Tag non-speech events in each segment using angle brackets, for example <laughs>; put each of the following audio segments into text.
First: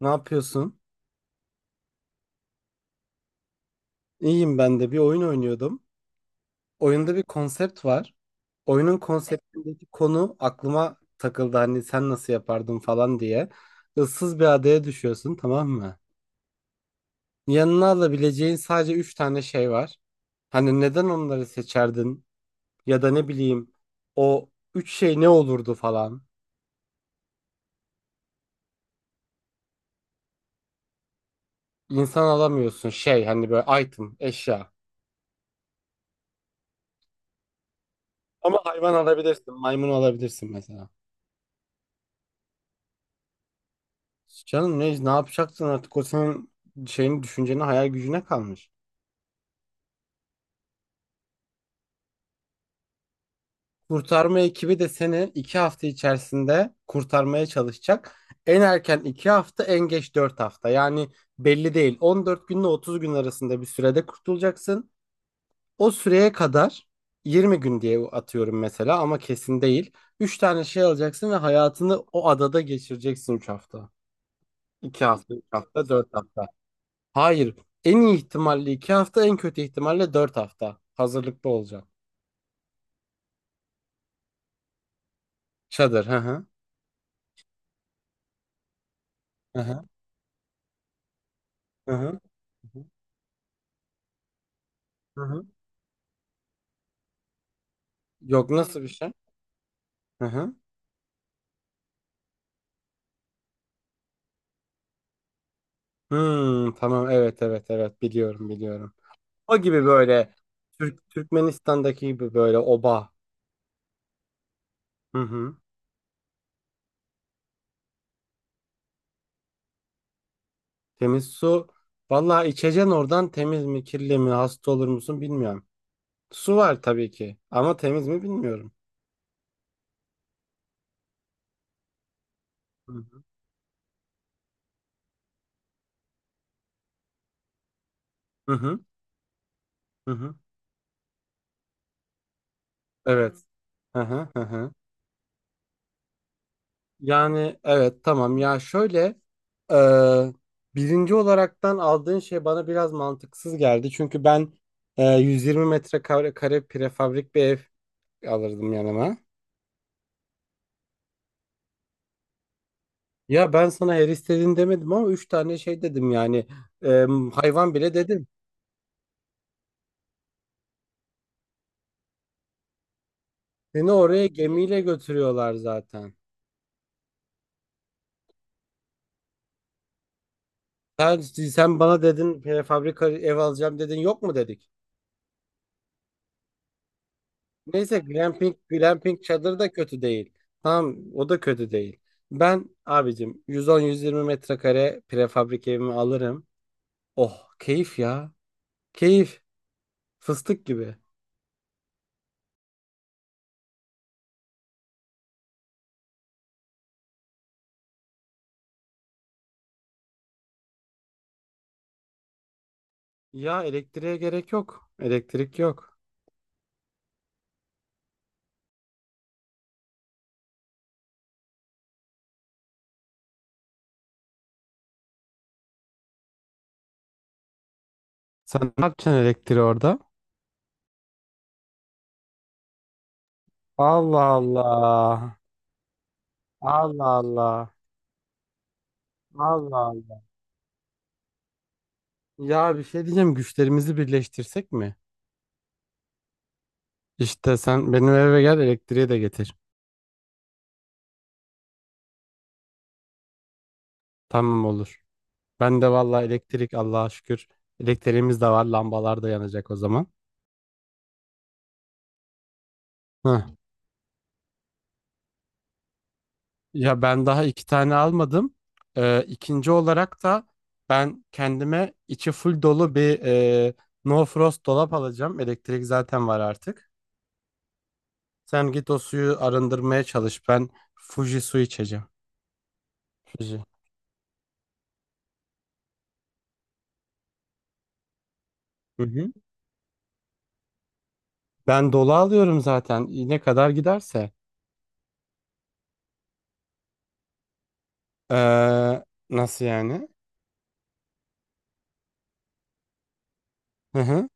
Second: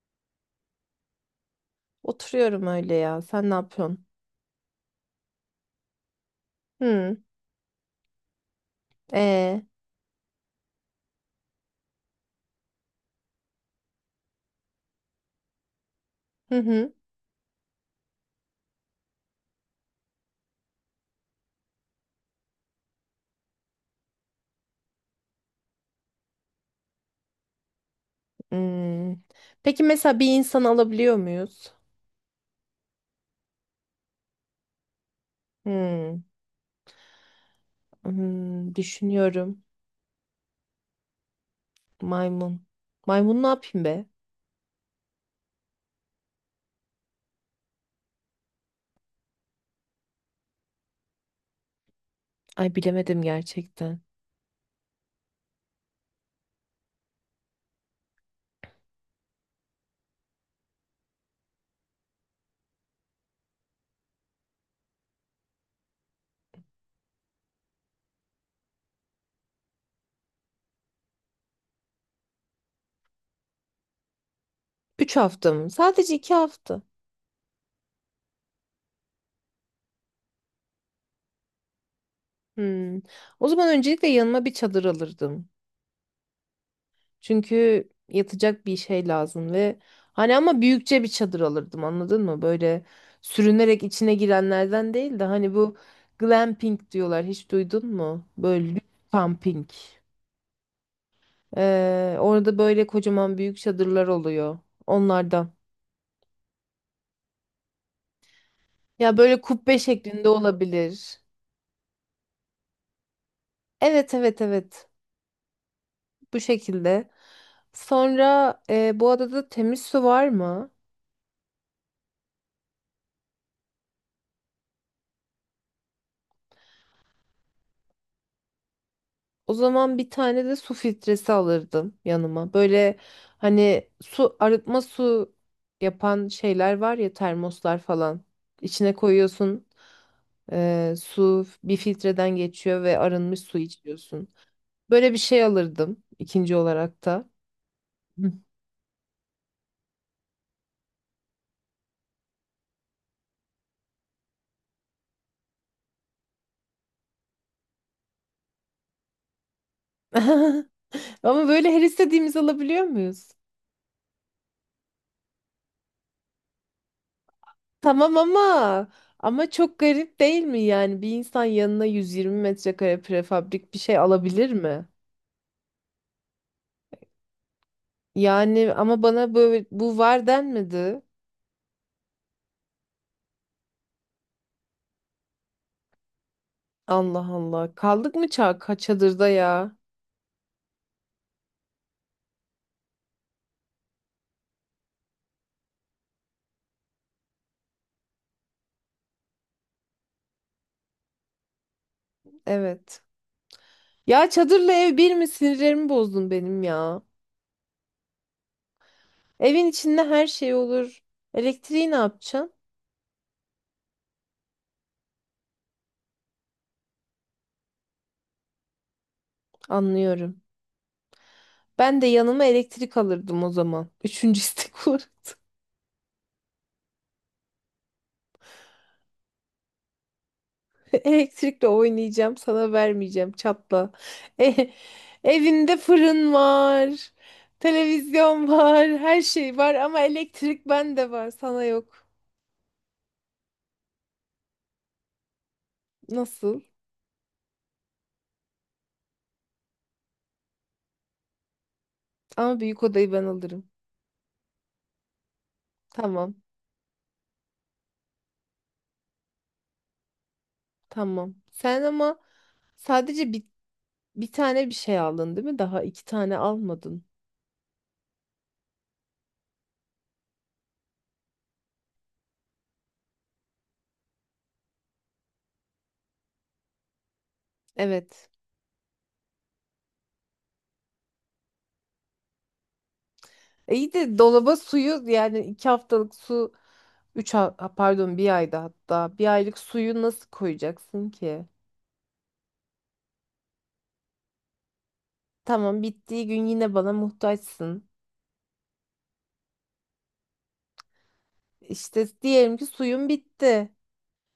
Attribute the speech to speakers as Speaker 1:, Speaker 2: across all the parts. Speaker 1: Ne yapıyorsun?
Speaker 2: Oturuyorum öyle ya. Sen ne yapıyorsun?
Speaker 1: İyiyim ben de. Bir oyun oynuyordum. Oyunda
Speaker 2: Hı.
Speaker 1: bir konsept var. Oyunun
Speaker 2: E.
Speaker 1: konseptindeki konu aklıma takıldı. Hani sen nasıl yapardın falan diye. Issız bir adaya düşüyorsun, tamam mı?
Speaker 2: Hı hı.
Speaker 1: Yanına alabileceğin sadece 3 tane şey var. Hani neden onları seçerdin? Ya da ne bileyim o 3 şey ne olurdu falan.
Speaker 2: Hmm. Peki mesela bir insan alabiliyor muyuz?
Speaker 1: İnsan alamıyorsun şey hani böyle item, eşya.
Speaker 2: Hmm.
Speaker 1: Ama
Speaker 2: Hmm.
Speaker 1: hayvan alabilirsin,
Speaker 2: Düşünüyorum.
Speaker 1: maymun alabilirsin mesela.
Speaker 2: Maymun. Maymun ne yapayım be?
Speaker 1: Canım ne yapacaksın artık o senin şeyin düşüncene hayal gücüne kalmış.
Speaker 2: Ay bilemedim gerçekten.
Speaker 1: Kurtarma ekibi de seni iki hafta içerisinde kurtarmaya çalışacak. En erken iki hafta en geç dört hafta yani belli değil 14 günle 30 gün arasında bir sürede kurtulacaksın. O süreye kadar 20 gün diye atıyorum mesela ama kesin değil. Üç tane şey alacaksın ve hayatını o adada geçireceksin 3 hafta. 2
Speaker 2: Üç
Speaker 1: hafta, 3
Speaker 2: hafta mı?
Speaker 1: hafta, 4
Speaker 2: Sadece iki
Speaker 1: hafta.
Speaker 2: hafta.
Speaker 1: Hayır. En iyi ihtimalle iki hafta, en kötü ihtimalle dört hafta. Hazırlıklı olacağım.
Speaker 2: Hmm. O zaman öncelikle yanıma bir çadır alırdım.
Speaker 1: Çadır. Hı hı.
Speaker 2: Çünkü yatacak bir şey lazım
Speaker 1: Hı
Speaker 2: ve
Speaker 1: hı.
Speaker 2: hani ama büyükçe bir çadır alırdım,
Speaker 1: Hı hı.
Speaker 2: anladın mı? Böyle sürünerek içine girenlerden değil
Speaker 1: Hı
Speaker 2: de
Speaker 1: hı.
Speaker 2: hani bu glamping diyorlar, hiç duydun mu?
Speaker 1: Yok,
Speaker 2: Böyle
Speaker 1: nasıl
Speaker 2: lüks
Speaker 1: bir şey?
Speaker 2: camping.
Speaker 1: Hı hı.
Speaker 2: Orada böyle kocaman büyük çadırlar oluyor onlardan.
Speaker 1: Hmm, tamam, evet evet evet biliyorum biliyorum.
Speaker 2: Ya böyle
Speaker 1: O
Speaker 2: kubbe
Speaker 1: gibi
Speaker 2: şeklinde
Speaker 1: böyle
Speaker 2: olabilir.
Speaker 1: Türkmenistan'daki gibi böyle oba.
Speaker 2: Evet evet evet,
Speaker 1: Hı hı.
Speaker 2: bu şekilde. Sonra bu adada temiz su var mı?
Speaker 1: Temiz su. Vallahi içeceksin oradan, temiz mi kirli mi hasta olur musun bilmiyorum. Su var tabii ki, ama temiz mi bilmiyorum.
Speaker 2: O zaman bir tane de su filtresi alırdım yanıma.
Speaker 1: Hı
Speaker 2: Böyle
Speaker 1: hı.
Speaker 2: hani su arıtma, su yapan şeyler var ya, termoslar falan.
Speaker 1: Hı hı.
Speaker 2: İçine koyuyorsun
Speaker 1: Hı hı.
Speaker 2: su bir filtreden geçiyor ve
Speaker 1: Evet.
Speaker 2: arınmış su
Speaker 1: Hı hı.
Speaker 2: içiyorsun.
Speaker 1: Hı hı.
Speaker 2: Böyle bir şey alırdım ikinci olarak da.
Speaker 1: Yani evet,
Speaker 2: Hı.
Speaker 1: tamam ya, şöyle e, birinci olaraktan aldığın şey bana biraz mantıksız geldi. Çünkü ben 120 metrekare kare prefabrik bir ev alırdım yanıma.
Speaker 2: <laughs> Ama böyle her istediğimizi alabiliyor muyuz?
Speaker 1: Ya ben sana her istediğin demedim, ama 3 tane şey dedim yani. E, hayvan bile
Speaker 2: Tamam
Speaker 1: dedim.
Speaker 2: ama ama çok garip değil mi, yani bir insan yanına 120 metrekare prefabrik bir
Speaker 1: Seni
Speaker 2: şey
Speaker 1: oraya
Speaker 2: alabilir
Speaker 1: gemiyle
Speaker 2: mi?
Speaker 1: götürüyorlar zaten.
Speaker 2: Yani ama bana böyle bu var denmedi.
Speaker 1: Sen bana dedin prefabrik ev alacağım, dedin yok mu dedik.
Speaker 2: Allah Allah.
Speaker 1: Neyse,
Speaker 2: Kaldık mı
Speaker 1: glamping
Speaker 2: çadırda
Speaker 1: çadır da
Speaker 2: ya?
Speaker 1: kötü değil. Tamam, o da kötü değil. Ben abicim 110-120 metrekare prefabrik evimi alırım. Oh, keyif ya. Keyif. Fıstık gibi.
Speaker 2: Evet. Ya çadırla ev bir mi? Sinirlerimi bozdun benim ya. Evin içinde her şey olur. Elektriği ne yapacaksın?
Speaker 1: Ya elektriğe gerek yok. Elektrik yok.
Speaker 2: Anlıyorum. Ben de yanıma elektrik alırdım o zaman. <laughs> Üçüncü istek olur.
Speaker 1: Sen ne yapacaksın elektriği orada?
Speaker 2: <laughs> Elektrikle oynayacağım, sana vermeyeceğim. Çatla.
Speaker 1: Allah
Speaker 2: E-
Speaker 1: Allah.
Speaker 2: Evinde fırın var.
Speaker 1: Allah Allah.
Speaker 2: Televizyon var. Her şey var
Speaker 1: Allah
Speaker 2: ama
Speaker 1: Allah.
Speaker 2: elektrik bende var, sana yok.
Speaker 1: Ya bir şey diyeceğim, güçlerimizi birleştirsek mi?
Speaker 2: Nasıl?
Speaker 1: İşte sen benim eve gel, elektriği de getir.
Speaker 2: Ama büyük odayı ben alırım.
Speaker 1: Tamam, olur. Ben de vallahi
Speaker 2: Tamam.
Speaker 1: elektrik Allah'a şükür. Elektriğimiz de var. Lambalar da yanacak o zaman.
Speaker 2: Tamam. Sen ama sadece
Speaker 1: Heh.
Speaker 2: bir, bir tane bir şey aldın değil mi? Daha iki tane
Speaker 1: Ya
Speaker 2: almadın.
Speaker 1: ben daha iki tane almadım. İkinci olarak da ben kendime içi full dolu bir no frost dolap alacağım. Elektrik zaten var artık.
Speaker 2: Evet.
Speaker 1: Sen git o suyu arındırmaya çalış. Ben Fuji su içeceğim. Fuji.
Speaker 2: İyi de dolaba suyu, yani 2 haftalık su ha, pardon, bir ayda
Speaker 1: Hı
Speaker 2: hatta
Speaker 1: hı.
Speaker 2: bir aylık suyu nasıl koyacaksın ki?
Speaker 1: Ben dolu alıyorum zaten. Ne kadar giderse.
Speaker 2: Tamam, bittiği gün yine bana muhtaçsın.
Speaker 1: Ee, nasıl yani?
Speaker 2: İşte diyelim ki suyun bitti.
Speaker 1: Hı hı.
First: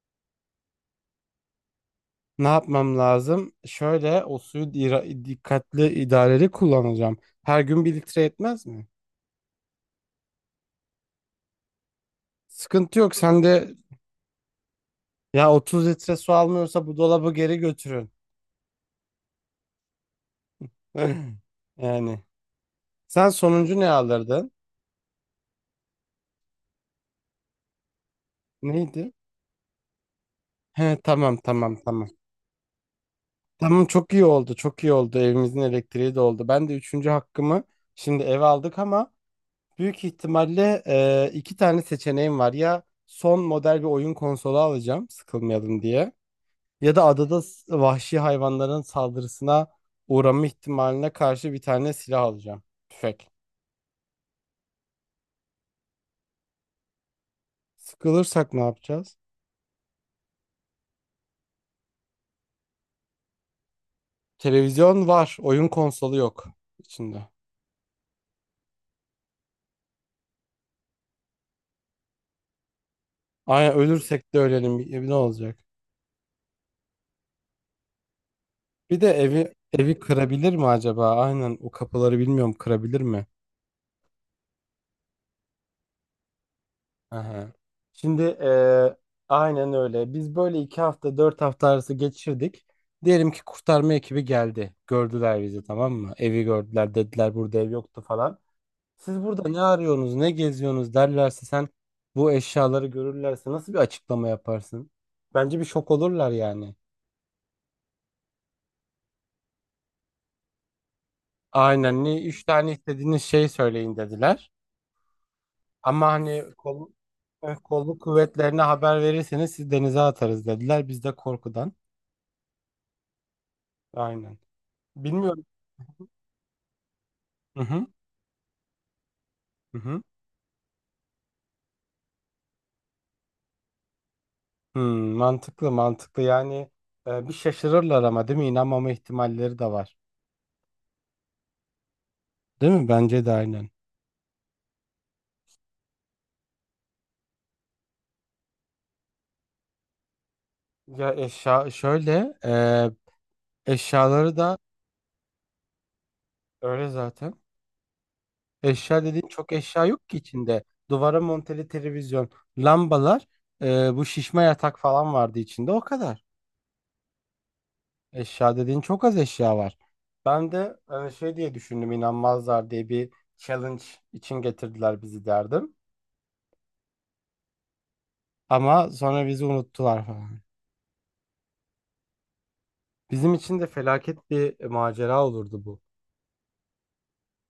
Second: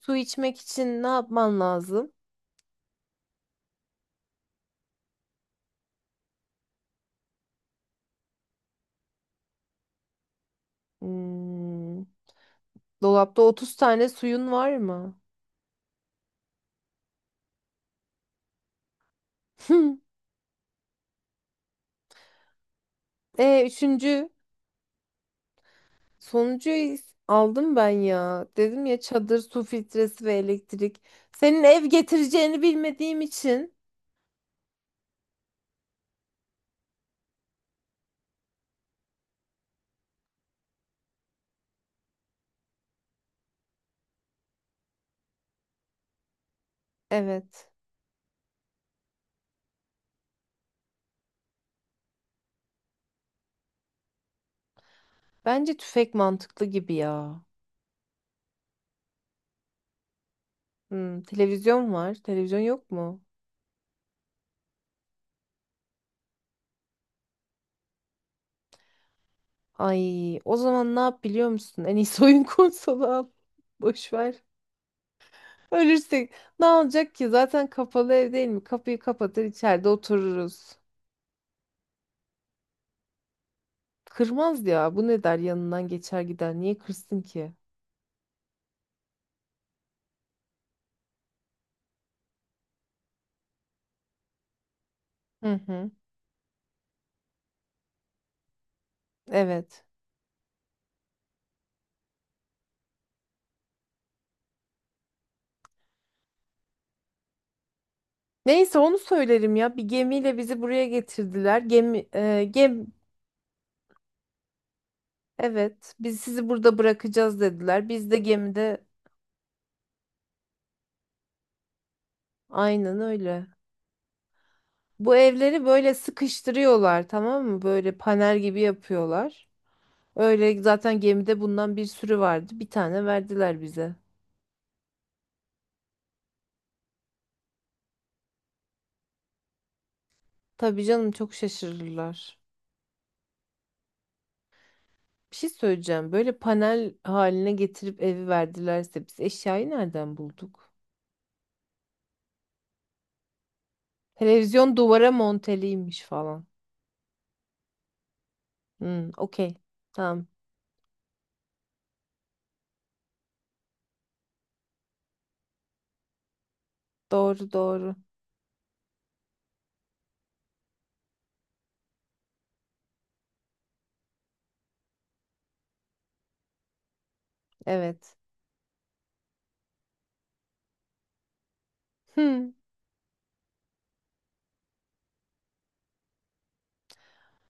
Speaker 2: Su içmek için ne yapman lazım?
Speaker 1: Ne yapmam lazım? Şöyle, o suyu dikkatli idareli kullanacağım. Her gün bir litre yetmez mi?
Speaker 2: Hmm.
Speaker 1: Sıkıntı yok. Sen
Speaker 2: Dolapta
Speaker 1: de
Speaker 2: 30 tane suyun var mı?
Speaker 1: ya, 30 litre su almıyorsa bu dolabı geri götürün.
Speaker 2: <laughs>
Speaker 1: <clears throat> <laughs> Yani. Sen sonuncu ne
Speaker 2: Üçüncü
Speaker 1: alırdın?
Speaker 2: sonucu aldım ben ya. Dedim ya,
Speaker 1: Neydi?
Speaker 2: çadır, su filtresi ve
Speaker 1: He,
Speaker 2: elektrik.
Speaker 1: tamam
Speaker 2: Senin
Speaker 1: tamam
Speaker 2: ev
Speaker 1: tamam.
Speaker 2: getireceğini bilmediğim için.
Speaker 1: Tamam, çok iyi oldu çok iyi oldu. Evimizin elektriği de oldu. Ben de üçüncü hakkımı şimdi eve aldık ama büyük ihtimalle iki tane seçeneğim var. Ya son model bir oyun konsolu alacağım sıkılmayalım diye, ya da adada
Speaker 2: Evet.
Speaker 1: vahşi hayvanların saldırısına uğrama ihtimaline karşı bir tane silah alacağım. Tüfek.
Speaker 2: Bence tüfek mantıklı gibi ya.
Speaker 1: Sıkılırsak ne yapacağız?
Speaker 2: Hmm, televizyon var. Televizyon yok mu?
Speaker 1: Televizyon var, oyun konsolu yok içinde.
Speaker 2: Ay, o zaman ne yap biliyor musun? En iyisi oyun <laughs> konsolu al.
Speaker 1: Aynen,
Speaker 2: Boş
Speaker 1: ölürsek de
Speaker 2: ver.
Speaker 1: ölelim. Ne olacak?
Speaker 2: Ölürsek ne olacak ki? Zaten kapalı ev değil mi? Kapıyı
Speaker 1: Bir de
Speaker 2: kapatır,
Speaker 1: evi
Speaker 2: içeride
Speaker 1: evi kırabilir mi
Speaker 2: otururuz.
Speaker 1: acaba? Aynen, o kapıları bilmiyorum kırabilir mi?
Speaker 2: Kırmaz ya. Bu ne der, yanından geçer gider. Niye kırsın
Speaker 1: Aha.
Speaker 2: ki?
Speaker 1: Şimdi aynen öyle. Biz böyle iki hafta dört hafta arası geçirdik. Diyelim ki kurtarma ekibi geldi. Gördüler
Speaker 2: Hı
Speaker 1: bizi,
Speaker 2: hı.
Speaker 1: tamam mı? Evi gördüler, dediler burada ev yoktu falan. Siz burada ne
Speaker 2: Evet.
Speaker 1: arıyorsunuz, ne geziyorsunuz derlerse, sen bu eşyaları görürlerse nasıl bir açıklama yaparsın? Bence bir şok olurlar yani.
Speaker 2: Neyse, onu söylerim ya. Bir gemiyle bizi buraya getirdiler.
Speaker 1: Aynen,
Speaker 2: Gemi,
Speaker 1: ne üç tane istediğiniz şey söyleyin dediler.
Speaker 2: evet.
Speaker 1: Ama
Speaker 2: Biz
Speaker 1: hani
Speaker 2: sizi burada bırakacağız dediler.
Speaker 1: kolluk
Speaker 2: Biz de
Speaker 1: kuvvetlerine
Speaker 2: gemide
Speaker 1: haber verirseniz siz denize atarız dediler. Biz de korkudan.
Speaker 2: aynen öyle.
Speaker 1: Aynen.
Speaker 2: Bu
Speaker 1: Bilmiyorum.
Speaker 2: evleri böyle sıkıştırıyorlar, tamam
Speaker 1: Hı
Speaker 2: mı?
Speaker 1: hı.
Speaker 2: Böyle panel gibi yapıyorlar.
Speaker 1: Hı hı.
Speaker 2: Öyle zaten, gemide bundan bir sürü vardı. Bir tane verdiler bize.
Speaker 1: Hmm, mantıklı mantıklı yani. Bir şaşırırlar ama değil mi? İnanmama ihtimalleri de var.
Speaker 2: Tabii canım, çok şaşırırlar.
Speaker 1: Değil mi? Bence de aynen.
Speaker 2: Bir şey söyleyeceğim. Böyle panel haline getirip evi verdilerse biz eşyayı nereden bulduk?
Speaker 1: Ya eşya şöyle Eşyaları da
Speaker 2: Televizyon duvara monteliymiş falan.
Speaker 1: öyle zaten. Eşya
Speaker 2: Hmm,
Speaker 1: dediğin çok
Speaker 2: okey.
Speaker 1: eşya yok ki
Speaker 2: Tamam.
Speaker 1: içinde. Duvara monteli televizyon, lambalar, bu şişme yatak falan vardı içinde, o kadar.
Speaker 2: Doğru doğru.
Speaker 1: Eşya dediğin çok az eşya var. Ben de şey diye düşündüm, inanmazlar diye bir challenge için getirdiler bizi derdim.
Speaker 2: Evet.
Speaker 1: Ama sonra bizi unuttular falan.
Speaker 2: Hmm,
Speaker 1: Bizim için de felaket bir macera olurdu bu.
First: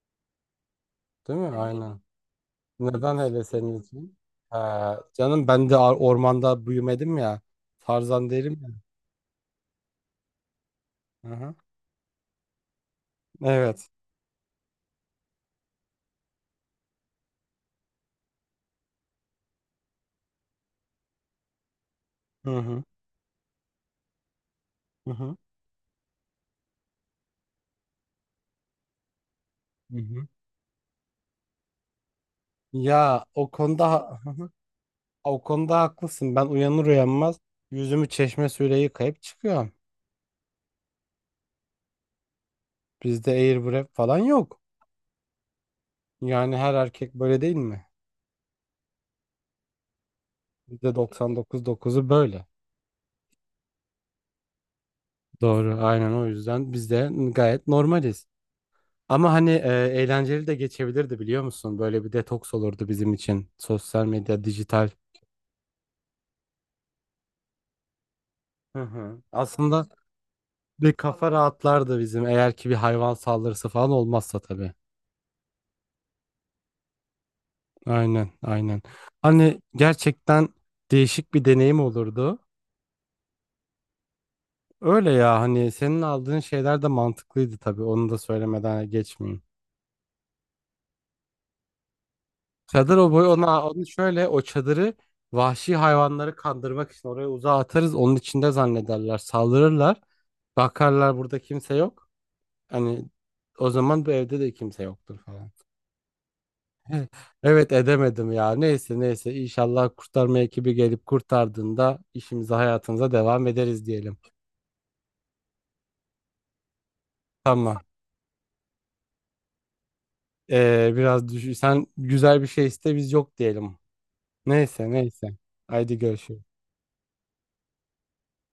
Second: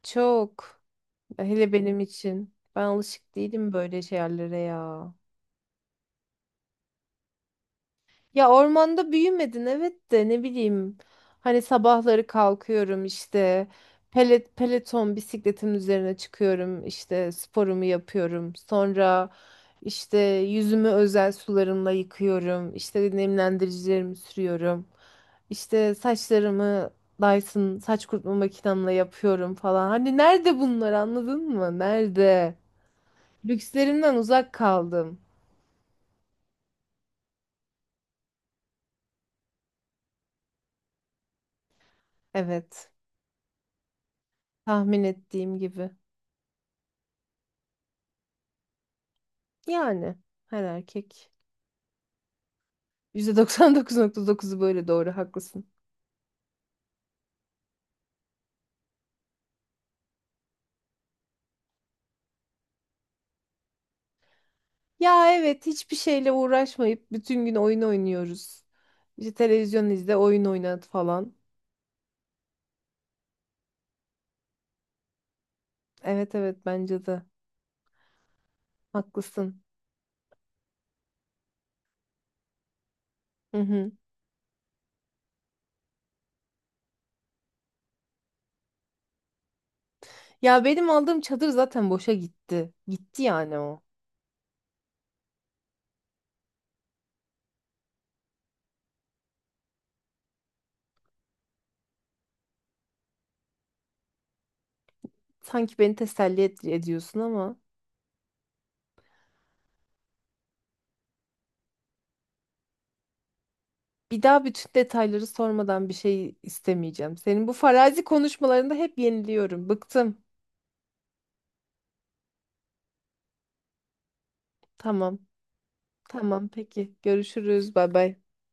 Speaker 2: çok.
Speaker 1: Değil mi? Evet.
Speaker 2: Hele benim
Speaker 1: Aynen.
Speaker 2: için. Ben
Speaker 1: Neden
Speaker 2: alışık
Speaker 1: hele
Speaker 2: değilim
Speaker 1: senin
Speaker 2: böyle
Speaker 1: için?
Speaker 2: şeylere
Speaker 1: Ha,
Speaker 2: ya.
Speaker 1: canım ben de ormanda büyümedim ya. Tarzan
Speaker 2: Ya
Speaker 1: derim.
Speaker 2: ormanda büyümedin, evet, de ne bileyim.
Speaker 1: Hı hı.
Speaker 2: Hani sabahları kalkıyorum işte
Speaker 1: Evet.
Speaker 2: peloton bisikletin üzerine çıkıyorum, işte sporumu yapıyorum. Sonra işte yüzümü özel sularımla
Speaker 1: Hı
Speaker 2: yıkıyorum.
Speaker 1: hı.
Speaker 2: İşte nemlendiricilerimi sürüyorum.
Speaker 1: Hı hı.
Speaker 2: İşte saçlarımı Dyson saç kurutma makinemle yapıyorum falan.
Speaker 1: Hı
Speaker 2: Hani
Speaker 1: hı.
Speaker 2: nerede bunlar, anladın mı? Nerede?
Speaker 1: Ya o konuda
Speaker 2: Lükslerimden
Speaker 1: hı hı.
Speaker 2: uzak kaldım.
Speaker 1: O konuda haklısın. Ben uyanır uyanmaz yüzümü çeşme suyuyla yıkayıp çıkıyorum.
Speaker 2: Evet,
Speaker 1: Bizde airwrap falan yok.
Speaker 2: tahmin ettiğim gibi.
Speaker 1: Yani her erkek böyle değil mi?
Speaker 2: Yani her
Speaker 1: Bizde
Speaker 2: erkek.
Speaker 1: doksan dokuz dokuzu böyle.
Speaker 2: %99,9'u böyle, doğru, haklısın.
Speaker 1: Doğru. Aynen, o yüzden biz de gayet normaliz. Ama hani eğlenceli de geçebilirdi biliyor musun? Böyle bir detoks olurdu bizim için. Sosyal medya, dijital.
Speaker 2: Ya evet, hiçbir şeyle uğraşmayıp bütün gün oyun oynuyoruz.
Speaker 1: Hı hı.
Speaker 2: İşte
Speaker 1: Aslında,
Speaker 2: televizyon izle, oyun oynat
Speaker 1: Bir kafa
Speaker 2: falan.
Speaker 1: rahatlardı bizim eğer ki bir hayvan saldırısı falan olmazsa tabii.
Speaker 2: Evet evet, bence de
Speaker 1: Aynen, aynen. Hani
Speaker 2: haklısın.
Speaker 1: gerçekten değişik bir deneyim olurdu.
Speaker 2: Hı hı.
Speaker 1: Öyle ya, hani senin aldığın şeyler de mantıklıydı tabii. Onu da söylemeden geçmeyeyim.
Speaker 2: Ya benim aldığım çadır zaten boşa gitti.
Speaker 1: Çadır o
Speaker 2: Gitti
Speaker 1: boy,
Speaker 2: yani
Speaker 1: ona
Speaker 2: o.
Speaker 1: onu şöyle, o çadırı vahşi hayvanları kandırmak için oraya uzağa atarız. Onun içinde zannederler, saldırırlar. Bakarlar burada kimse yok. Hani o zaman bu evde de kimse yoktur falan.
Speaker 2: Sanki beni teselli ediyorsun
Speaker 1: <laughs>
Speaker 2: ama
Speaker 1: Evet, edemedim ya. Neyse neyse, inşallah kurtarma ekibi gelip kurtardığında işimize hayatımıza devam ederiz diyelim.
Speaker 2: bir daha bütün detayları sormadan bir şey istemeyeceğim. Senin bu
Speaker 1: Tamam.
Speaker 2: farazi konuşmalarında hep yeniliyorum. Bıktım.
Speaker 1: Biraz düşün. Sen güzel bir şey iste, biz yok diyelim. Neyse
Speaker 2: Tamam.
Speaker 1: neyse. Haydi görüşürüz.
Speaker 2: Tamam peki. Görüşürüz. Bay bay.